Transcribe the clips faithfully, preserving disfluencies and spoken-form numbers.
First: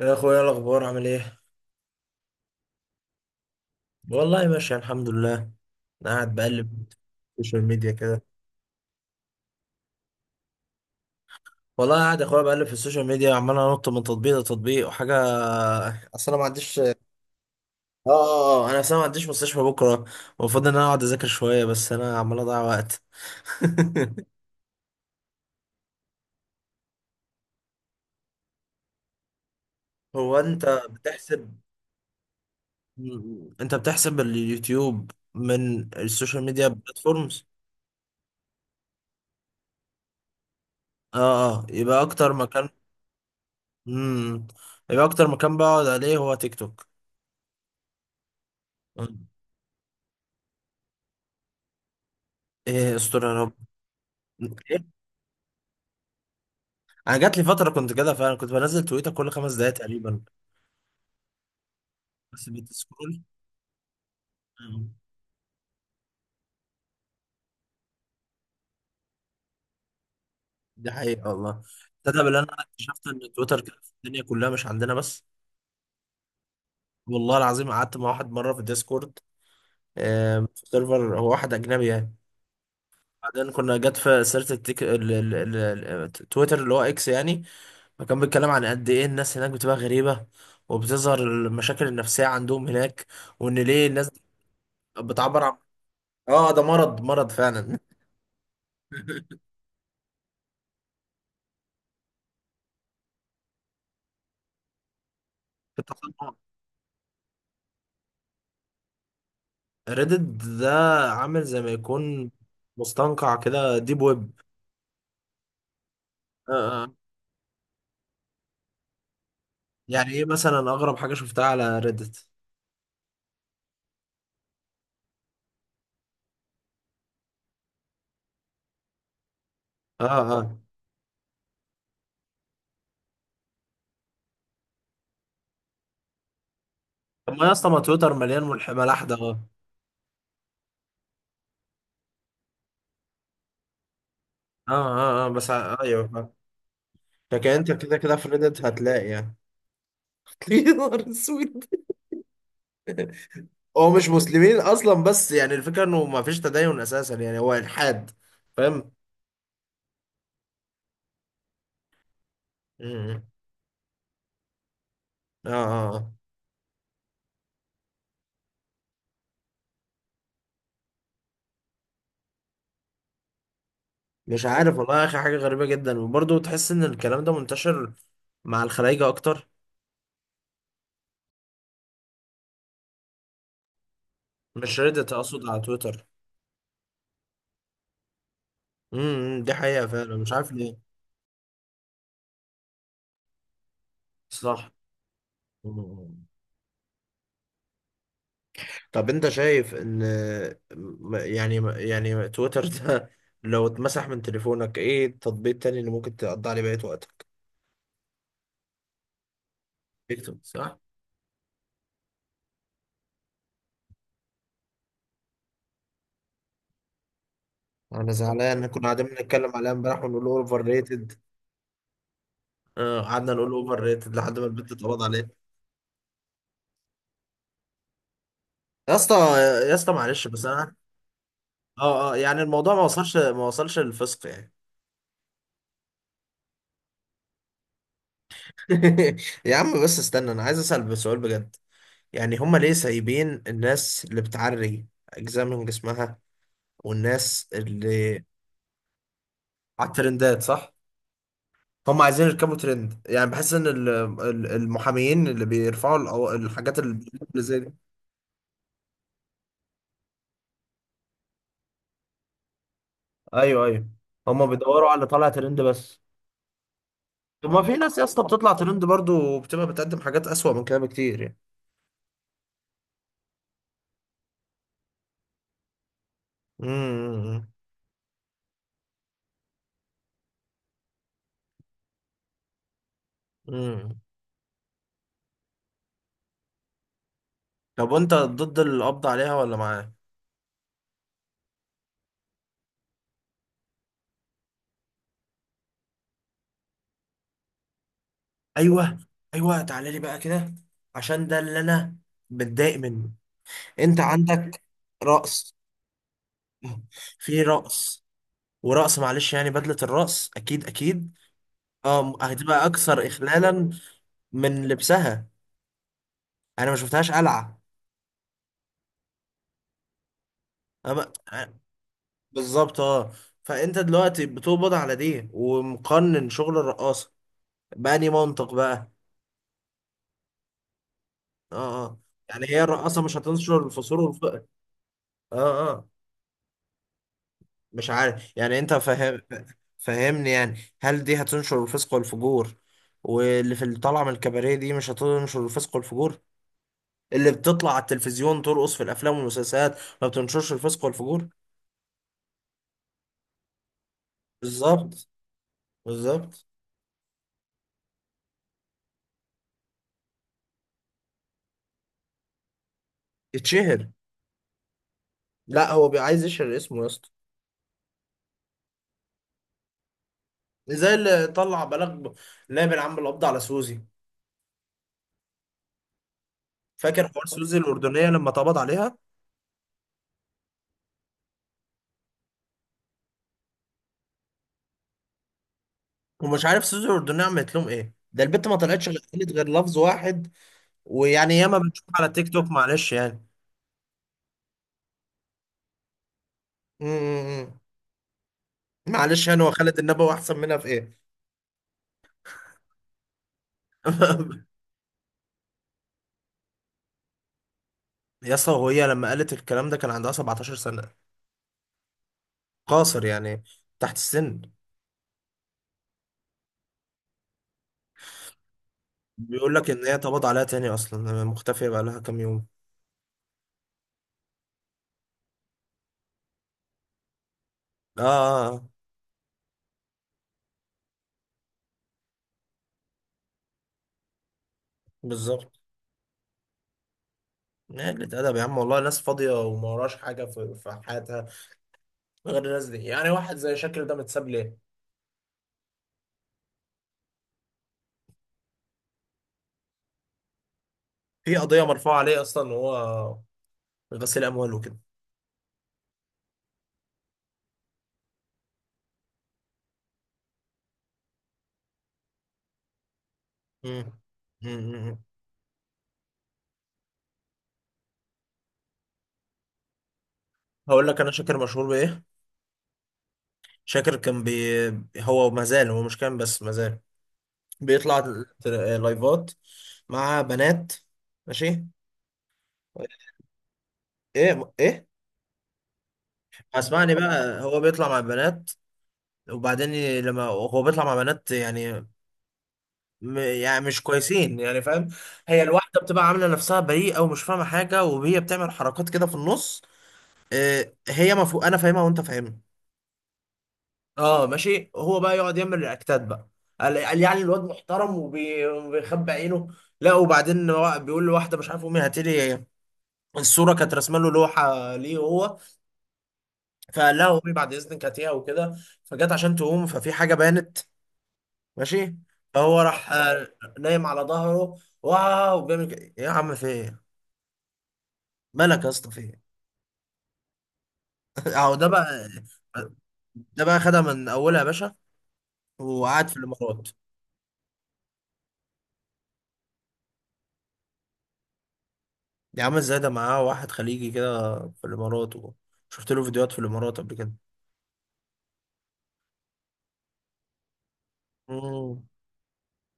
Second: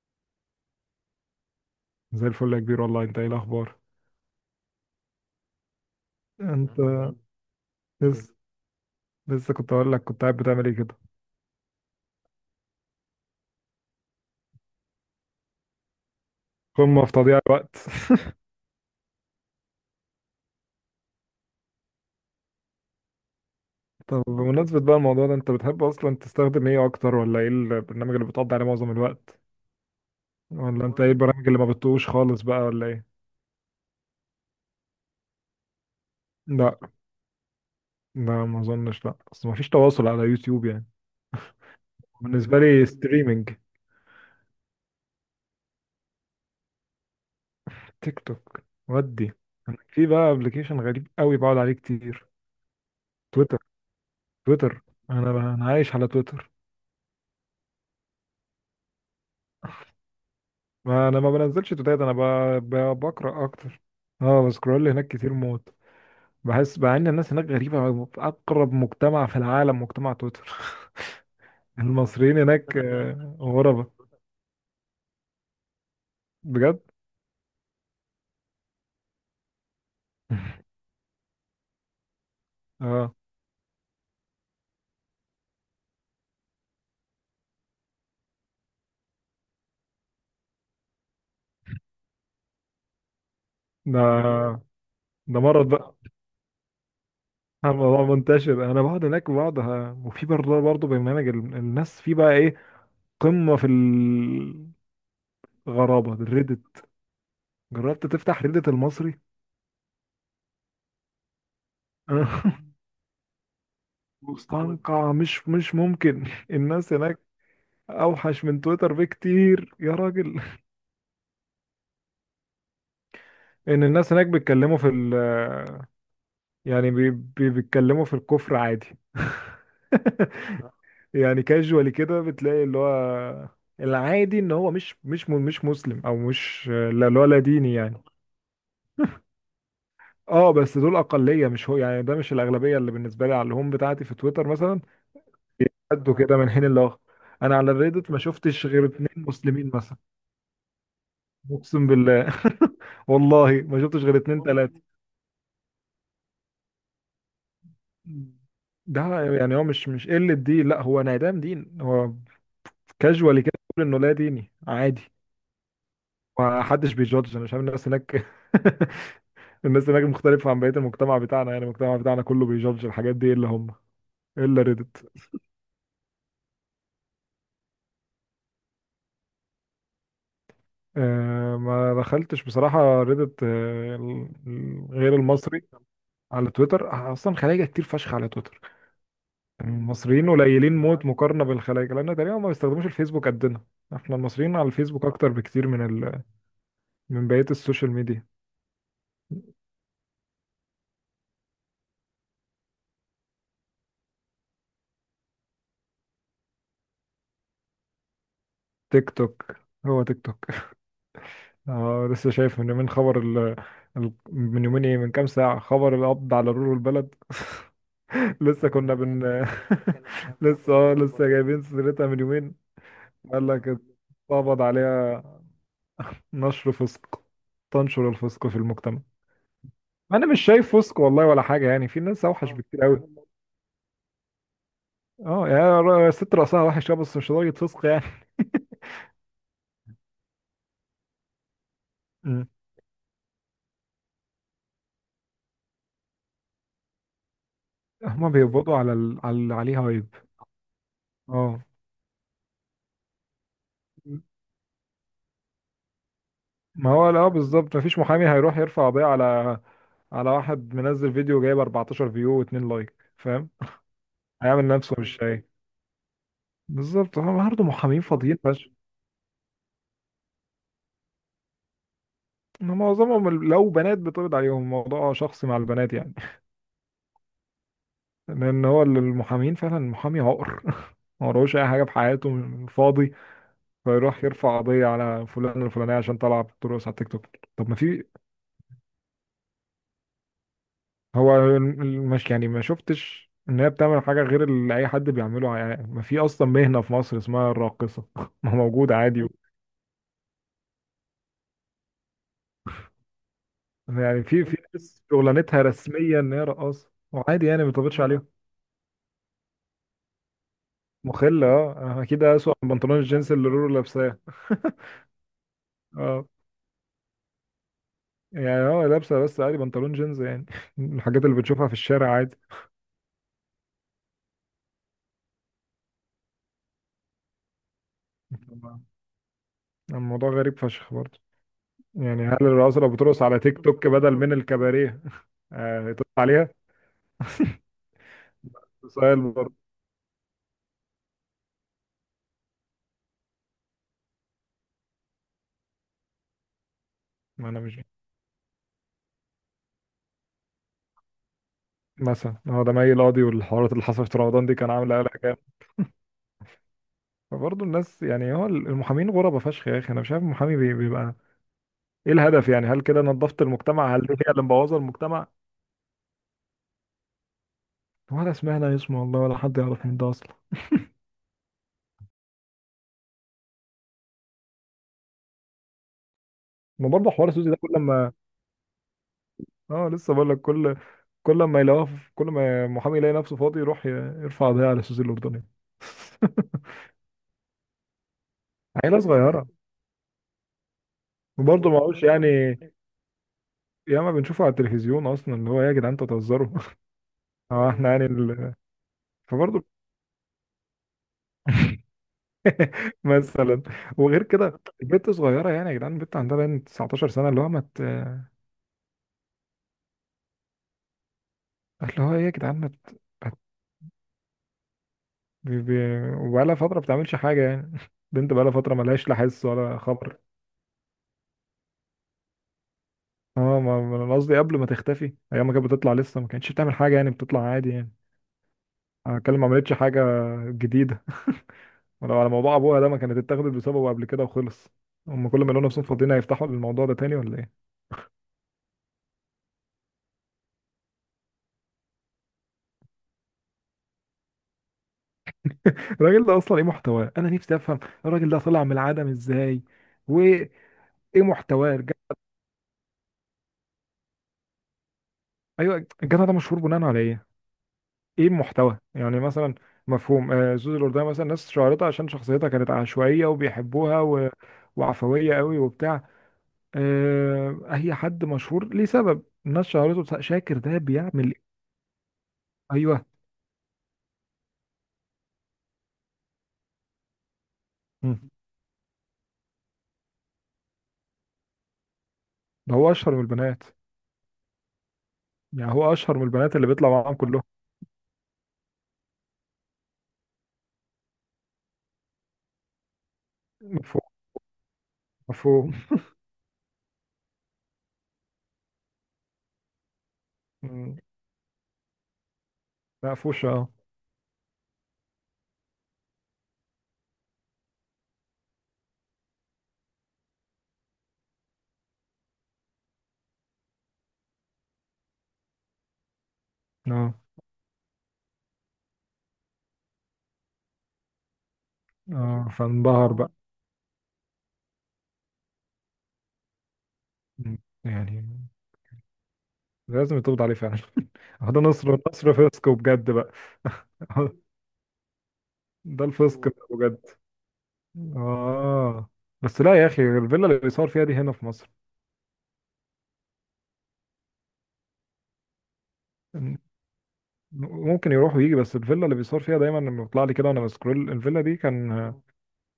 يا اخويا، إيه الاخبار؟ عامل ايه؟ زي الفل يا كبير، والله انت ايه الاخبار؟ والله ماشي، الحمد لله. انا قاعد انت الحمد بقلب في لله السوشيال ميديا كله. كده. لسه لسه كنت اقول لك، كنت قاعد بتعمل ايه كده؟ والله قاعد يا اخويا بقلب في السوشيال ميديا، عمال انط من تطبيق لتطبيق وحاجه. اصل انا ما عنديش اه قمة في تضييع الوقت. اه آه، آه، انا اصلا ما عنديش مستشفى بكره. المفروض ان انا اقعد اذاكر شويه، بس انا عمال اضيع وقت. طب بمناسبة بقى الموضوع ده، انت بتحب اصلا تستخدم ايه اكتر، ولا ايه البرنامج اللي بتقضي عليه معظم الوقت؟ هو انت ولا انت ايه والله، البرامج بتحسب اللي ما بتطوش خالص بقى، ولا ايه؟ انت بتحسب اليوتيوب من السوشيال ميديا لا، بلاتفورمز؟ لا ما اظنش، لا اصل ما فيش تواصل على يوتيوب يعني. اه اه يبقى اكتر بالنسبة مكان لي بالظبط ستريمينج. امم يبقى اكتر مكان بقعد عليه هو تيك توك. تيك توك ودي. انا في بقى ابلكيشن غريب قوي بقعد عليه كتير. ايه استر يا رب؟ تويتر. تويتر. إيه؟ انا بقى انا عايش على تويتر. انا جات لي فتره كنت كده فعلا، كنت بنزل تويتر كل خمس دقايق تقريبا. ما انا ما بنزلش توتات، انا ب... بس ب... بتسكرول. بقرا اكتر. اه، بسكرول مم. هناك كتير موت. بحس مع ان الناس هناك غريبه، في اقرب مجتمع في العالم مجتمع تويتر. دي حقيقه والله. تصدق بالله المصريين إن انا هناك اكتشفت ان آه، تويتر كده غربه. في الدنيا كلها، مش عندنا بس؟ بجد. والله العظيم قعدت مع واحد مره في الديسكورد. آم، في سيرفر، هو واحد اجنبي يعني. اه، بعدين كنا جت في سيره التيك... ال... ال... ال... ال- تويتر اللي هو اكس يعني. فكان بيتكلم عن قد ايه الناس هناك بتبقى غريبه، وبتظهر المشاكل النفسيه عندهم هناك، وان ليه الناس ده ده بتعبر عن... مرض بقى. اه، ده مرض مرض فعلا. الموضوع منتشر، انا بقعد هناك بقعد ه- وفي برضه برضه برنامج ال- الناس في بقى ايه؟ قمه في في الغرابه، التصنع. الريدت. جربت تفتح ريدت المصري؟ ريدد ده عامل زي ما يكون مستنقع كده، ديب ويب. مستنقع، مش مش ممكن. آه، الناس آه. هناك اوحش من تويتر بكتير يا يعني ايه راجل. مثلا اغرب حاجه شفتها على ريدت؟ ان الناس هناك بيتكلموا في ال يعني بي بي بيتكلموا في الكفر عادي. اه، اه. يعني كاجوالي كده، بتلاقي اللي هو العادي ان هو مش مش م- مش مسلم، او مش، لا، اللي هو طب لا ما يا اسطى، ديني ما يعني. تويتر مليان ملح ملاح ده اه اه، بس دول اقليه، مش هو يعني، ده مش الاغلبيه اللي بالنسبه لي على الهوم بتاعتي في تويتر اه، مثلا. اه، آه، بس ع- ايوه، بيقدوا آه. كده من حين لاخر. لكن انا على انت كده الريدت كده ما في ريدت شفتش غير هتلاقي اتنين يعني. مسلمين مثلا. يا نهار اسود! اقسم بالله. والله ما هو شفتش مش غير اتنين مسلمين تلاته. اصلا، بس يعني الفكره انه ما فيش تدين اساسا، يعني هو الحاد. فاهم؟ ده يعني هو مش مش قلة دين، لا، هو انعدام دين هو. م- م. كاجوالي كده بيقول انه لا ديني عادي. اه، اه، ومحدش بيجادج، انا مش عارف الناس هناك. الناس هناك مختلفة عن بقية المجتمع بتاعنا، يعني المجتمع بتاعنا كله بيجادج الحاجات دي الا هم. مش الا عارف والله يا ريدت. اخي، حاجه غريبه جدا، وبرضه تحس ان الكلام ده منتشر مع الخلايجه اكتر. آه، ما دخلتش بصراحة ريدت، آه ال- مش ال- ريدت، غير اقصد على المصري. تويتر. على تويتر اصلا خلايجة كتير فشخ على تويتر. امم دي حقيقه فعلا، المصريين مش عارف ليه. قليلين موت مقارنة بالخلايجة، لان تقريبا ما بيستخدموش الفيسبوك قدنا. احنا المصريين على صح. الفيسبوك اكتر بكتير من مم. من بقية السوشيال ميديا. طب انت شايف ان م- يعني يعني تويتر ده، لو اتمسح من تليفونك، ايه التطبيق التاني اللي ممكن تقضي عليه بقية وقتك؟ تيك توك. هو تيك تيك توك، توك. صح. اه، لسه شايف من يومين خبر ال... ال... من يومين ايه من كام ساعة خبر القبض على رول البلد. انا زعلان، احنا لسه كنا كنا قاعدين بن بنتكلم عليها امبارح ونقول اوفر لسه اه ريتد. لسه جايبين سيرتها من يومين. آه، قعدنا قال نقول لك اوفر ريتد لحد ما اتقبض البنت اتقبض عليها، عليه. نشر فسق، تنشر الفسق في يا المجتمع. اسطى، يا اسطى انا معلش، مش بس انا... شايف فسق والله ولا حاجة، يعني في اه، اه، ناس يعني اوحش الموضوع بكتير ما قوي. وصلش ما وصلش للفسق يعني. اه، يعني ر- ست رأسها وحش، آه، بس مش لدرجة فسق يعني. يا عم بس استنى، انا عايز اسال بسؤال بجد. يعني مم. هما ليه سايبين الناس اللي بتعري اجزاء من جسمها، والناس اللي هما بيقبضوا على ال... على اللي عليه على هايب. الترندات، صح. اه، هما عايزين يركبوا ترند، يعني بحس ان ال- ال- المحاميين اللي بيرفعوا القوا- الحاجات ما اللي هو لا زي دي. بالظبط، مفيش محامي هيروح يرفع قضية على على واحد منزل فيديو جايب اربعتاشر فيو و2 لايك، فاهم؟ ايوه، ايوه، هما هيعمل بيدوروا على نفسه اللي مش طالع شايف. ترند بس. بالظبط، هم طب ما برضه في ناس محامين يا اسطى فاضيين بتطلع فشخ. ترند برضو، وبتبقى بتقدم حاجات اسوأ من كده بكتير يعني. إن معظمهم ال- لو بنات بتقبض عليهم، الموضوع شخصي مع البنات يعني. امم لان هو ال- المحامين فعلا، المحامي عقر. ما وراهوش اي حاجه في حياته، فاضي، امم، امم. فيروح يرفع قضيه على فلان الفلانيه عشان طلع بترقص على التيك توك. طب ما طب في. وانت ضد القبض عليها ولا معاه؟ هو الم- مش يعني، ما شفتش ان هي بتعمل حاجه غير اللي اي حد بيعمله يعني، ما في اصلا مهنه في مصر اسمها الراقصه. ما موجود ايوه، عادي. ايوه، تعالى لي بقى كده، عشان ده اللي انا متضايق منه. انت يعني في في عندك ناس رقص، شغلانتها رسميا ان هي رقاصه في وعادي يعني، ما تقبضش رقص، عليهم. ورقص معلش، يعني بدلة الرقص اكيد اكيد. مخله، اه آه، اه، اكيد اسوأ هتبقى من بنطلون اكثر الجينز اللي رورو اخلالا لابساه. من لبسها. اه، انا ما شفتهاش قلعة. يعني هو لابسه بس عادي بنطلون جينز يعني. أما... الحاجات اللي آه، بتشوفها في الشارع عادي. بالظبط، اه. فانت دلوقتي بتقبض على دي ومقنن شغل الرقاصة؟ بأني منطق طبعاً. بقى. الموضوع غريب فشخ برضه. اه، اه، يعني هل يعني هي الرقاصه لو الرقاصة مش بترقص على تيك هتنشر توك الفسور بدل من والفقر؟ الكباريه، اه، اه، آه، تقطع عليها؟ مش عارف يعني، انت سؤال فاهم؟ برضه. فاهمني يعني، هل دي هتنشر الفسق والفجور؟ واللي في اللي طالعه من الكباريه دي مش هتنشر الفسق والفجور؟ اللي ما انا بتطلع على مش، التلفزيون ترقص في الافلام والمسلسلات ما بتنشرش الفسق والفجور؟ مثلا هو ده مي القاضي والحوارات اللي حصلت في رمضان دي، كان عامل بالظبط، قلق جامد. بالظبط. فبرضه الناس يعني، هو المحامين غربة فشخ يا اخي، انا مش عارف المحامي بي- بيبقى ايه الهدف يعني؟ هل كده نظفت يتشهر. المجتمع؟ هل دي هي اللي مبوظه المجتمع؟ لا، هو بي- عايز يشهر اسمه يا اسطى. ولا سمعنا اسمه والله، ولا حد يعرف مين ده اصلا. زي اللي طلع بلاغ نائب العم القبض على سوزي. ما فاكر برضه حوار حوار سوزي ده سوزي كل الاردنيه ما، لما اتقبض عليها؟ اه، لسه بقول لك، كل كل ما يلاقوها في- كل ما محامي يلاقي نفسه فاضي يروح ي- يرفع قضيه على سوزي الاردنيه. ومش عارف سوزي الاردنيه عملت لهم ايه، ده البت ما طلعتش عيله غير قالت صغيره. غير لفظ واحد. ويعني ياما وبرضه ما بنشوف هوش على يعني، تيك توك معلش يعني. ياما بنشوفه على التلفزيون اصلا، اللي هو إيه يا جدعان، انتوا بتهزروا. امم اه، احنا يعني ال... معلش يعني، هو فبرضه، خالد النبوي احسن منها في ايه؟ مثلا، وغير كده البنت صغيره يعني، يا جدعان البنت عندها باين تسعتاشر سنه، اللي هو ما مت... يا اسطى، وهي لما قالت الكلام ده كان عندها 17 سنة. اللي هو ايه يا جدعان، ما مت... قاصر مت... يعني، تحت السن. بقالها فتره ما بتعملش حاجه يعني. بنت بقالها فتره ما لهاش لا حس بيقول لك ولا ان هي خبر. اتقبض عليها تاني، اصلا مختفية بقى لها كام يوم. اه، ما ما انا قصدي قبل ما تختفي ايام، ما كانت بتطلع لسه، ما كانتش بتعمل حاجه يعني، بتطلع عادي يعني. اه، آه، آه، انا بتكلم ما عملتش حاجه جديده. ولو على موضوع ابوها ده، ما كانت اتاخدت بسببه قبل كده وخلص. هم كل ما بالظبط. يلاقوا نفسهم فاضيين هيفتحوا الموضوع ده تاني، ولا ايه؟ قلة أدب يا عم والله، ناس فاضية وما وراش حاجة في في حياتها غير الناس دي. يعني واحد زي شاكر ده متساب ليه؟ الراجل ده اصلا ايه محتواه، انا نفسي افهم. الراجل ده طلع من العدم ازاي؟ وايه في قضية محتواه الج... مرفوعة عليه أصلا، وهو غسيل أموال وكده. ايوه، الجدع ده مشهور بناء على ايه؟ ايه المحتوى يعني مثلا؟ مفهوم، آه زوز الاردن مثلا، ناس شهرتها عشان شخصيتها كانت عشوائيه مم. وبيحبوها و... مم، مم، مم. وعفويه قوي وبتاع. آه هي حد مشهور ليه سبب الناس شهرته، بس- شاكر ده هقول لك أنا، بيعمل شاكر إيه؟ مشهور بإيه؟ ايوه. شاكر كان بي... هو ما زال، هو مش كان بس ما زال بيطلع مم. تر- لايفات مع بنات، ماشي. ده هو اشهر من البنات، ايه، ايه. يعني هو اشهر من البنات اللي بيطلع اسمعني معاهم بقى، كلهم. هو بيطلع مع بنات، وبعدين ي- لما هو بيطلع مع بنات يعني م... يعني مش مفهوم. كويسين يعني، فاهم؟ هي مفهوم. الواحده بتبقى عامله نفسها بريئه ومش فاهمه حاجه، وهي بتعمل حركات كده في النص. إيه مم. هي؟ مفهوم، انا فاهمها وانت فاهمها. مقفوشه، اه. اه ماشي، هو بقى يقعد يعمل رياكتات بقى. قال قال يعني الواد محترم وبي- وبيخبي عينه. لا، وبعدين هو بيقول لواحده مش عارف، امي هاتي لي الصوره، كانت رسمه له لوحه ليه هو، فقال اه. لها امي بعد اذنك هاتيها وكده. فجت عشان تقوم، ففي حاجه بانت، ماشي. اه، فهو راح فانبهر آه، بقى. نايم على ظهره، واو بيعمل كده يا عم، في ايه؟ مم. يعني مالك يا اسطى، في ايه؟ لازم يتقبض عليه فعلا. هو اهو ده ده نصر بقى. نصر فسق بجد بقى. ده بقى خدها من اولها يا باشا، ده وقعد في الفسق مم. الامارات. بقى بجد. اه. بس لا يا اخي، الفيلا اللي بيصور فيها دي هنا في مصر. دي عامل زي ده معاه واحد خليجي كده في الامارات و- شفت له فيديوهات في م- الامارات قبل كده. ممكن يروح ويجي، بس الفيلا اللي بيصور فيها دايما لما بيطلع لي كده وانا بسكرول، الفيلا دي امم. كان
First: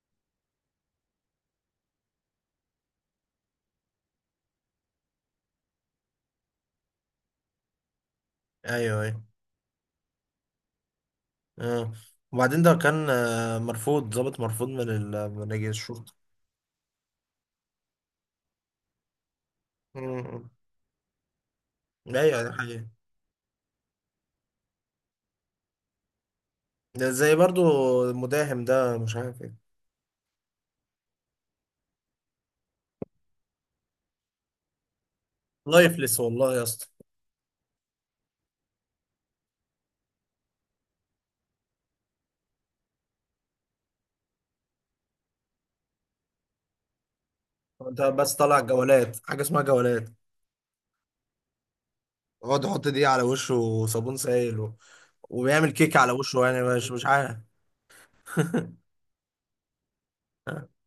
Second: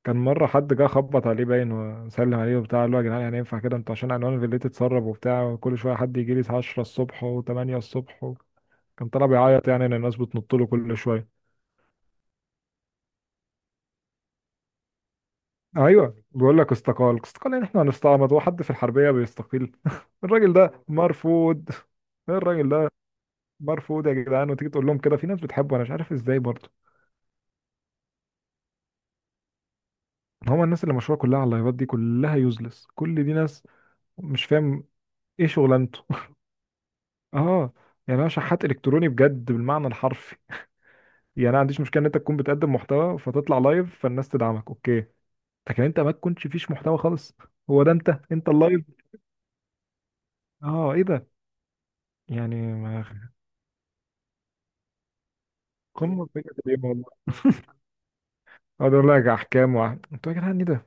كان مره حد جه خبط عليه باين وسلم عليه وبتاع، قال له يا جدعان يعني ينفع كده انتوا، عشان عنوان الفيلا تتسرب وبتاع وكل شويه حد يجي لي عشرة الصبح و8 الصبح و... ايوه، كان ايوه، طلع بيعيط يعني ان الناس بتنط له كل شويه. اه، وبعدين ده كان آه، مرفوض، ضابط مرفوض من ال من رجال الشرطه. ايوه بيقول لك استقال استقال يعني، احنا هنستعمد وحد في الحربيه بيستقيل. امم. الراجل ده مرفوض. ايوه ده الراجل حقيقي. ده مرفوض يا جدعان، وتيجي تقول لهم كده في ناس بتحبه، انا مش عارف ازاي برضه. ده زي برضو المداهم ده، مش عارف ايه. هما الناس اللي مشهوره كلها على اللايفات دي كلها يوزلس، كل دي ناس مش فاهم ايه شغلانته. لايفلس والله يا اسطى. اه، يعني انا شحات الكتروني بجد بالمعنى الحرفي. يعني انا ما عنديش مشكله ان انت تكون بتقدم محتوى فتطلع لايف فالناس تدعمك، اوكي. لكن انت ما تكونش فيش محتوى خالص، هو ده انت انت بس انت طالع اللايف. جولات، حاجه اسمها جولات، اه، ايه ده؟ يعني يقعد يحط ما دي على وشه وصابون سائل و... وبيعمل كيك على قمه وشه يعني، مش بجد. مش عارف. اقعد اقول لك احكام وع... انتوا يا جدعان ايه ده؟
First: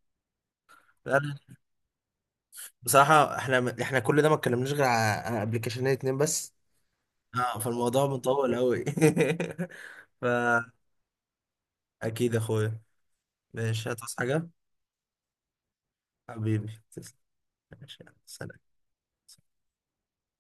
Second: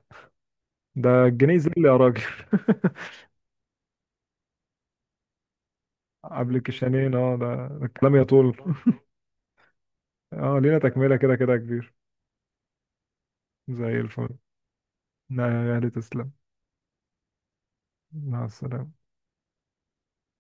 ده لا، الجنيه زل يا راجل. بصراحة احنا احنا كل ده ما اتكلمناش غير على على ابلكيشنين اتنين بس. قبل كيشانين، اه اه، ده ده فالموضوع الكلام مطول يطول. قوي. اه، لينا تكملة كده كده يا كبير. فأكيد يا اخويا، ماشي زي هتصحى الفل. حاجة. لا يا اهلي، تسلم. حبيبي تسلم. ماشي يلا، مع سلام. السلامة.